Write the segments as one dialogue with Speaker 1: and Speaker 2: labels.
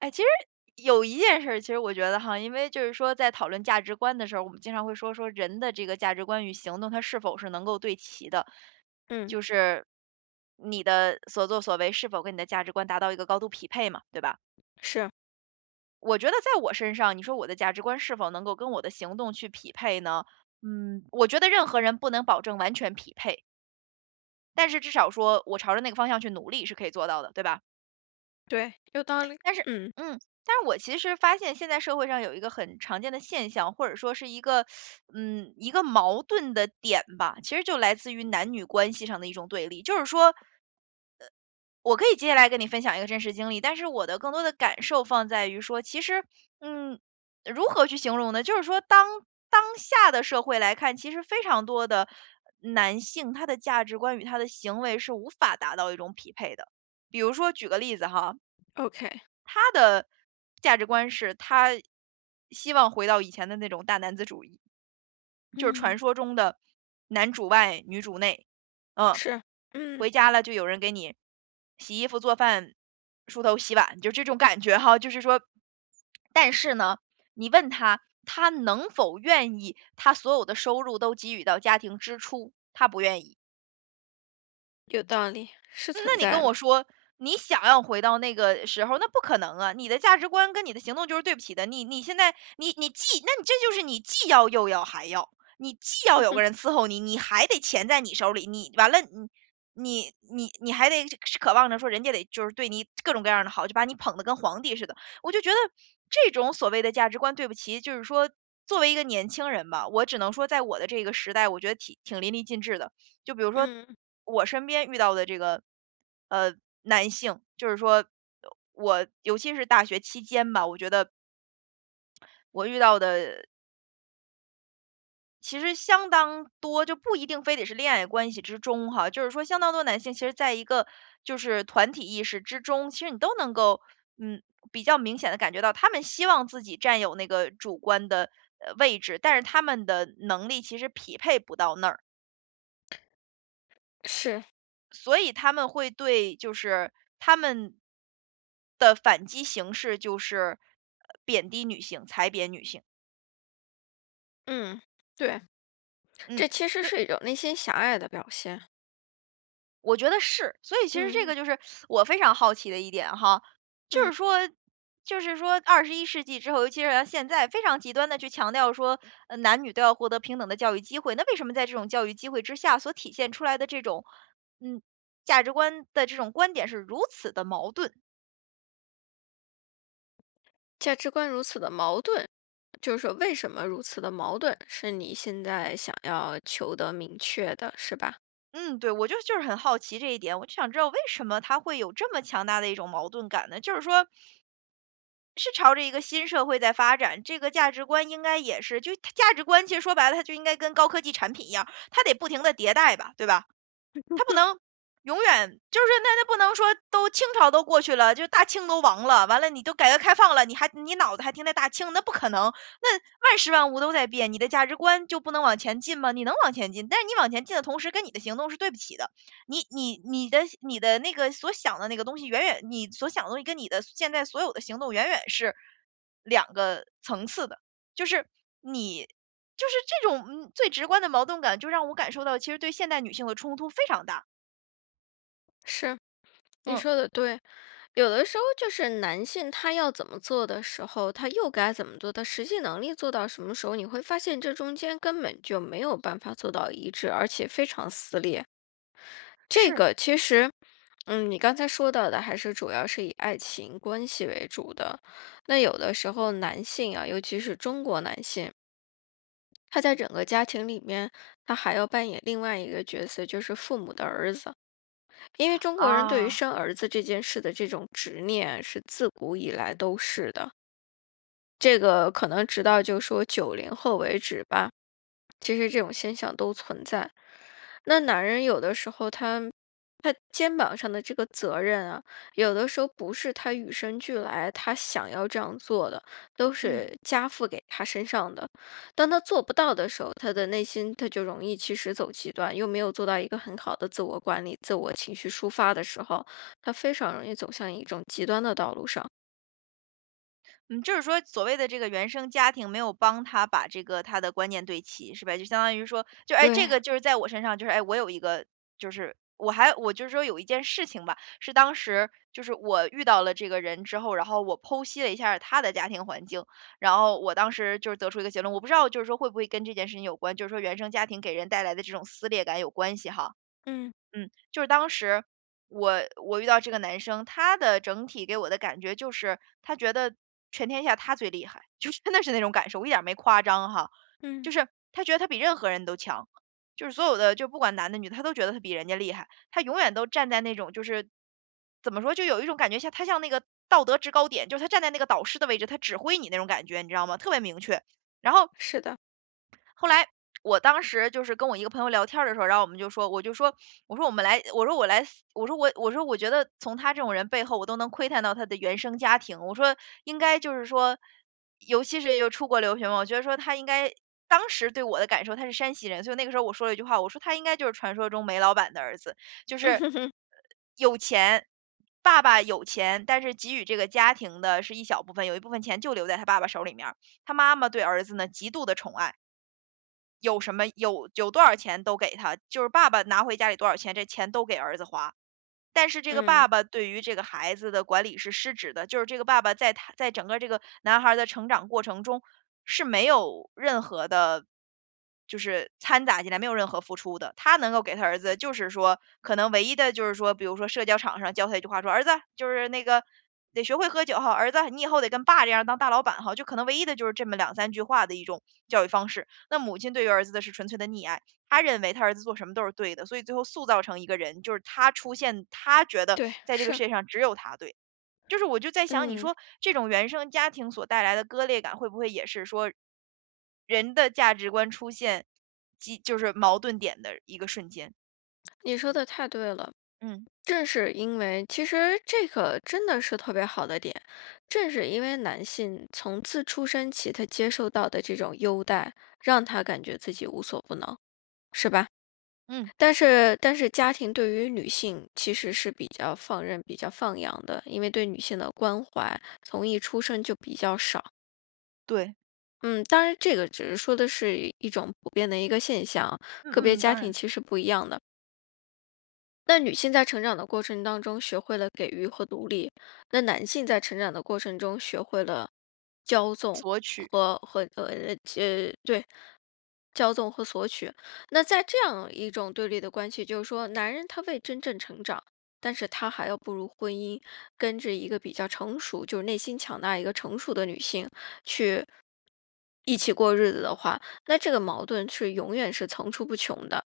Speaker 1: 哎，其实，有一件事儿，其实我觉得哈，因为就是说在讨论价值观的时候，我们经常会说，说人的这个价值观与行动他是否是能够对齐的。
Speaker 2: 嗯。
Speaker 1: 就是，你的所作所为是否跟你的价值观达到一个高度匹配嘛，对吧？
Speaker 2: 是。
Speaker 1: 我觉得在我身上，你说我的价值观是否能够跟我的行动去匹配呢？嗯，我觉得任何人不能保证完全匹配。但是至少说，我朝着那个方向去努力是可以做到的，对吧？
Speaker 2: 对，有道理，
Speaker 1: 但是，
Speaker 2: 嗯。
Speaker 1: 嗯，但是我其实发现，现在社会上有一个很常见的现象，或者说是一个，嗯，一个矛盾的点吧，其实就来自于男女关系上的一种对立。就是说呃，我可以接下来跟你分享一个真实经历，但是我的更多的感受放在于说，其实嗯，如何去形容呢？就是说当当下的社会来看，其实非常多的男性，他的价值观与他的行为是无法达到一种匹配的。比如说举个例子哈。
Speaker 2: OK。
Speaker 1: 他的价值观是他希望回到以前的那种大男子主义，就是传
Speaker 2: 嗯。
Speaker 1: 说中的男主外、女主内，嗯。
Speaker 2: 是，嗯。
Speaker 1: 回家了就有人给你洗衣服、做饭、梳头、洗碗，就这种感觉哈。就是说，但是呢，你问他，他能否愿意，他所有的收入都给予到家庭支出，他不愿意。
Speaker 2: 有道理，是
Speaker 1: 嗯，
Speaker 2: 存
Speaker 1: 那你
Speaker 2: 在
Speaker 1: 跟
Speaker 2: 的。
Speaker 1: 我说，你想要回到那个时候，那不可能啊，你的价值观跟你的行动就是对不齐的。你你现在你你既那这就是你既要、又要、还要，你既要
Speaker 2: 嗯
Speaker 1: 有
Speaker 2: 哼。
Speaker 1: 个人伺候你，你还得钱在你手里，你完了，你你你还得是是渴望着说人家得就是对你各种各样的好，就把你捧得跟皇帝似的。我就觉得，这种所谓的价值观，对不齐，就是说，作为一个年轻人吧，我只能说在我的这个时代，我觉得挺挺淋漓尽致的。就比如说，
Speaker 2: 嗯。
Speaker 1: 我身边遇到的这个，呃，男性，就是说，我尤其是大学期间吧，我觉得我遇到的其实相当多，就不一定非得是恋爱关系之中哈，就是说相当多的男性其实在一个，就是团体意识之中，其实你都能够，嗯，比较明显地感觉到，他们希望自己占有那个主观的，呃，位置，但是他们的能力其实匹配不到那儿。
Speaker 2: 是。
Speaker 1: 所以他们会对就是他们的反击形式就是，呃，贬低女性，踩贬女性。
Speaker 2: 嗯，对，
Speaker 1: 嗯，
Speaker 2: 这其实
Speaker 1: 所以
Speaker 2: 是一种内心狭隘的表现。
Speaker 1: 我觉得是，所以其实这
Speaker 2: 嗯。
Speaker 1: 个就是 我非常好奇的一点哈，就
Speaker 2: 嗯。
Speaker 1: 是说就是说21世纪之后，尤其是现在，非常极端地去强调说，呃，男女都要获得平等的教育机会，那为什么在这种教育机会之下，所体现出来的这种，嗯，价值观的这种观点是如此的矛盾。
Speaker 2: 价值观如此地矛盾，就是说为什么如此地矛盾，是你现在想要求得明确的，是吧？
Speaker 1: 嗯，对，我就是就是很好奇这一点，我就想知道为什么它会有这么强大的一种矛盾感呢，就是说是朝着一个新社会在发展，这个价值观应该也是就它价值观其实说白了，它就应该跟高科技产品一样，它得不停地迭代吧，对吧？它不 能永远就是那那不能说都清朝都过去了，就是大清都亡了。完了，你都改革开放了，你还你脑子还停着大清，那不可能。那万事万物都在变，你的价值观就不能往前进吗？你能往前进，但是你往前进的同时，跟你的行动是对不齐的，你你你的你的那个所想的那个东西，远远你所想的东西跟你的现在所有的行动远远是，两个层次的。就是，你就是这种最直观的矛盾感，就让我感受到其实对现代女性的冲突非常大。
Speaker 2: 是，你
Speaker 1: 嗯。
Speaker 2: 说的对，有的时候就是男性他要怎么做的时候，他又该怎么做，他实际能力做到什么时候，你会发现这中间根本就没有办法做到一致，而且非常撕裂。这
Speaker 1: 是。
Speaker 2: 个其实，嗯，你刚才说到的还是主要是以爱情关系为主的，那有的时候男性啊，尤其是中国男性他在整个家庭里面，他还要扮演另外一个角色，就是父母的儿子。因为中国人对于
Speaker 1: 啊。
Speaker 2: 生儿子这件事的这种执念，是自古以来都是的。这个可能直到就说90后为止吧，其实这种现象都存在。那男人有的时候他他肩膀上的这个责任啊，有的时候不是他与生俱来，他想要这样做的，都是
Speaker 1: 嗯。
Speaker 2: 加附给他身上的，当他做不到的时候，他的内心他就容易其实走极端，又没有做到一个很好的自我管理、自我情绪抒发的时候，他非常容易走向一种极端的道路上。
Speaker 1: 嗯，就是说所谓的这个原生家庭，没有帮他把这个他的观念对齐，是吧？就相当于说，就哎，这个
Speaker 2: 对。
Speaker 1: 就是在我身上，就是，哎，我有一个就是我还我就是说有一件事情吧，是当时，就是我遇到了这个人之后，然后我剖析了一下他的家庭环境，然后我当时就得出一个结论。我不知道就是说会不会跟这件事情有关，就是说原生家庭给人带来的这种撕裂感有关系哈。
Speaker 2: 嗯。
Speaker 1: 嗯，就是当时，我我遇到这个男生，他的整体给我的感觉就是，他觉得全天下他最厉害。就是真的是那种感受，我一点没夸张哈，
Speaker 2: 嗯。
Speaker 1: 就是他觉得他比任何人都强。就是所有的，就不管男的女的，他都觉得他比人家厉害，他永远都站在那种，就是怎么说，就有一种感觉像他像那个道德制高点，就是他站在那个导师的位置，他指挥你那种感觉，你知道吗？特别明确，然后
Speaker 2: 是的。
Speaker 1: 后来，我当时就是跟我一个朋友聊天儿的时候，然后我们就说，我就说，我说我们来我说我来，我说我我说我觉得从他这种人背后，我都能窥探到他的原生家庭。我说应该就是说，尤其是又出国留学嘛，我觉得说他应该当时对我的感受他是山西人，所以那个时候我说了一句话，我说他应该就是传说中煤老板的儿子，就是，呃，有钱，爸爸有钱，但是给予这个家庭的是一小部分，有一部分钱就留在他爸爸手里面儿。他妈妈对儿子呢，极度地宠爱有什么有有多少钱都给他，就是爸爸拿回家里多少钱，这钱都给儿子花。但是这个
Speaker 2: 嗯。
Speaker 1: 爸爸对于这个孩子的管理是失职的，就是这个爸爸在他在整个这个男孩儿的成长过程中，是没有任何的就是掺杂进来，没有任何付出的。他能够给他儿子就是说，可能唯一的就是说，比如说社交场上教他一句话，说：“儿子，就是那个，得学会喝酒吼，儿子你以后得跟爸这样当大老板吼。”就可能唯一的就是这么2-3句话的一种教育方式。那母亲对于儿子的是纯粹的溺爱，她认为她儿子做什么都是对的，所以最后塑造成一个人，就是他出现他觉得
Speaker 2: 对，
Speaker 1: 在这个
Speaker 2: 是。
Speaker 1: 世界上只有他对。就是我就在想，你
Speaker 2: 嗯。
Speaker 1: 说，这种原生家庭所带来的割裂感，会不会也是说，人的价值观出现激就是矛盾点的一个瞬间。
Speaker 2: 你说的太对了，
Speaker 1: 嗯。
Speaker 2: 正是因为其实这个真的是特别好的点，正是因为男性从自出生起他接受到的这种优待，让他感觉自己无所不能，是吧？
Speaker 1: 嗯。
Speaker 2: 但是但是家庭对于女性，其实是比较放任、比较放养的，因为对女性的关怀从一出生就比较少。
Speaker 1: 对。
Speaker 2: 嗯，当然这个只是说的是一种普遍的一个现象哦，个别
Speaker 1: 嗯嗯，
Speaker 2: 家
Speaker 1: 当
Speaker 2: 庭
Speaker 1: 然。
Speaker 2: 其实不一样的。那女性在成长的过程当中学会了给予和独立，那男性在成长的过程中学会了骄纵
Speaker 1: 索取。
Speaker 2: 和和呃，这对，骄纵和索取。那在这样一种对立的关系，就是说男人他未真正成长，但是他还要步入婚姻，跟这一个比较成熟，就内心强大一个成熟的女性，去一起过日子的话，那这个矛盾是永远是层出不穷的。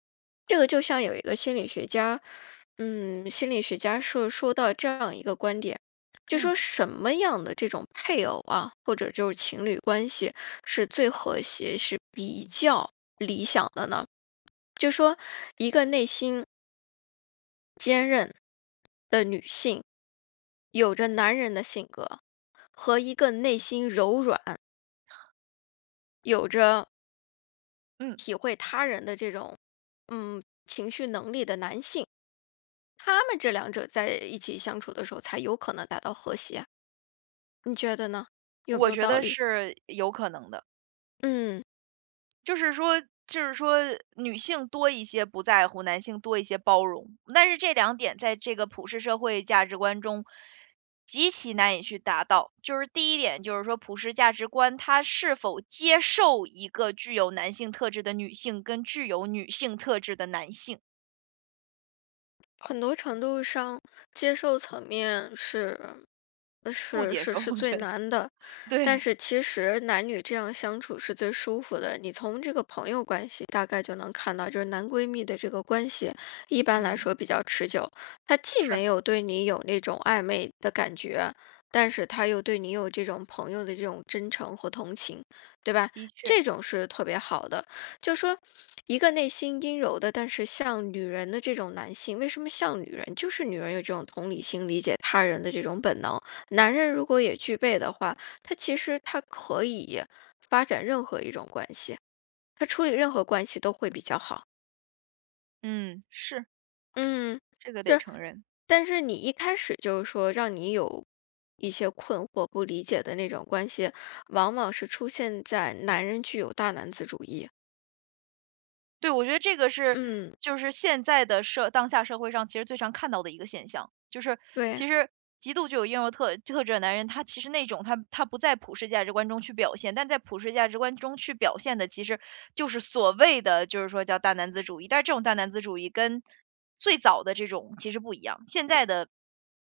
Speaker 2: 这个就像有一个心理学家，嗯，心理学家说说到这样一个观点，就
Speaker 1: 嗯。
Speaker 2: 说什么样的这种配偶啊，或者就是情侣关系是最和谐，是比较理想的呢？就说一个内心坚韧的女性，有着男人的性格，和一个内心柔软有着
Speaker 1: 嗯。
Speaker 2: 体会他人的这种，嗯，情绪能力的男性。他们这两者在一起相处的时候，才有可能达到和谐。你觉得呢？有没
Speaker 1: 我
Speaker 2: 有
Speaker 1: 觉
Speaker 2: 道
Speaker 1: 得
Speaker 2: 理？
Speaker 1: 是有可能的。
Speaker 2: 嗯。
Speaker 1: 就是说就是说女性多一些不在乎，男性多一些包容。但是这两点在这个普世社会价值观中，极其难以去达到。就是第一点就是说普世价值观，它是否接受一个具有男性特质的女性，跟具有女性特质的男性。
Speaker 2: 很多程度上，接受层面是呃，
Speaker 1: 不
Speaker 2: 是
Speaker 1: 接
Speaker 2: 是
Speaker 1: 受，
Speaker 2: 是
Speaker 1: 我
Speaker 2: 最
Speaker 1: 觉得，
Speaker 2: 难的。但
Speaker 1: 对。
Speaker 2: 是其实男女这样相处是最舒服的。你从这个朋友关系大概就能看到，就是男闺蜜的这个关系，一般来
Speaker 1: 嗯。
Speaker 2: 说比较持久。他既
Speaker 1: 是。
Speaker 2: 没有对你有那种暧昧的感觉，但是他又对你有这种朋友的这种真诚和同情。对吧，
Speaker 1: 的确。
Speaker 2: 这种是特别好的。就说一个内心阴柔的，但是像女人的这种男性，为什么像女人？就是女人有这种同理心，理解他人的这种本能。男人如果也具备的话，他其实他可以发展任何一种关系，他处理任何关系都会比较好。
Speaker 1: 嗯，是。
Speaker 2: 嗯，
Speaker 1: 这个得
Speaker 2: 是。
Speaker 1: 承认。
Speaker 2: 但是你一开始就说让你有一些困惑，不理解的那种关系，往往是出现在男人具有大男子主义。
Speaker 1: 对，我觉得这个是
Speaker 2: 嗯。
Speaker 1: 就是现在的社当下社会上其实最常看到的一个现象。就是
Speaker 2: 对。
Speaker 1: 其实极度就有英雄特特质的男人，他其实那种他他不在普世价值观中去表现。但在普世价值观中去表现的，其实就是所谓的就是说叫大男子主义，但是这种大男子主义跟最早的这种其实不一样。现在的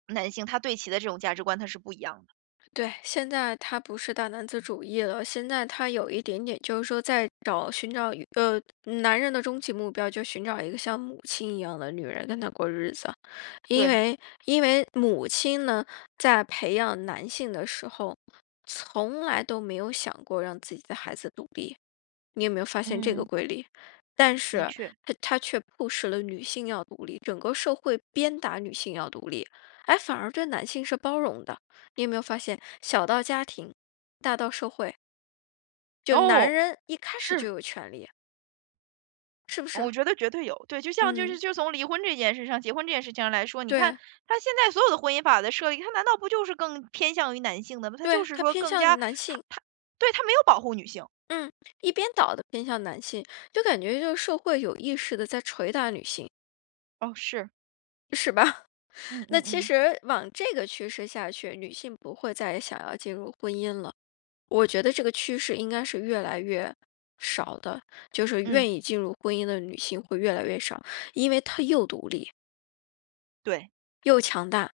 Speaker 1: 男性，他对齐的这种价值观他是不一样的。
Speaker 2: 对，现在他不是大男子主义了。现在他有一点点就是说在找寻找呃，男人的终极目标，就寻找一个像母亲一样的女人跟他过日子。因
Speaker 1: 对。
Speaker 2: 为因为母亲呢，在培养男性的时候，从来都没有想过让自己的孩子独立。你有没有发现这个
Speaker 1: 嗯。
Speaker 2: 规律，但
Speaker 1: 的
Speaker 2: 是
Speaker 1: 确。
Speaker 2: 她她却迫使了女性要独立，整个社会鞭打女性要独立，哎，反而对男性是包容的。你有没有发现，小到家庭，大到社会。就男
Speaker 1: 哦，
Speaker 2: 人一开始就
Speaker 1: 是。
Speaker 2: 有权利。是不
Speaker 1: 嗯，
Speaker 2: 是？
Speaker 1: 我觉得绝对有。对，就像就是
Speaker 2: 嗯。
Speaker 1: 就从离婚这件事上结婚这件事情上来说，你看，
Speaker 2: 对。
Speaker 1: 它现在所有的婚姻法的设立，它难道不就是更偏向于男性的嘛，它就
Speaker 2: 对，
Speaker 1: 是
Speaker 2: 他
Speaker 1: 说
Speaker 2: 偏
Speaker 1: 更加
Speaker 2: 向男
Speaker 1: 它
Speaker 2: 性。
Speaker 1: 它对，它没有保护女性。
Speaker 2: 嗯，一边倒地偏向男性。就感觉就是社会有意识地在锤打女性。
Speaker 1: 哦，是。
Speaker 2: 是吧？
Speaker 1: 嗯
Speaker 2: 那
Speaker 1: 嗯
Speaker 2: 其
Speaker 1: 嗯。
Speaker 2: 实往这个趋势下去，女性不会再想要进入婚姻了，我觉得这个趋势应该是越来越少的，就是
Speaker 1: 嗯。
Speaker 2: 愿意进入婚姻的女性会越来越少，因为她又独立
Speaker 1: 对。
Speaker 2: 又强大。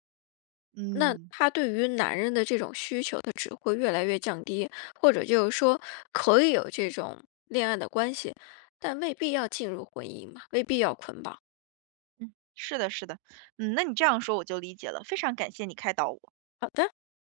Speaker 2: 那
Speaker 1: 嗯。
Speaker 2: 她对于男人的这种需求她只会越来越降低，或者就是说可以有这种恋爱的关系，但未必要进入婚姻嘛，未必要捆绑。
Speaker 1: 嗯，是的是的。嗯，那你这样说我就理解了，非常感谢你开导我。
Speaker 2: 好的。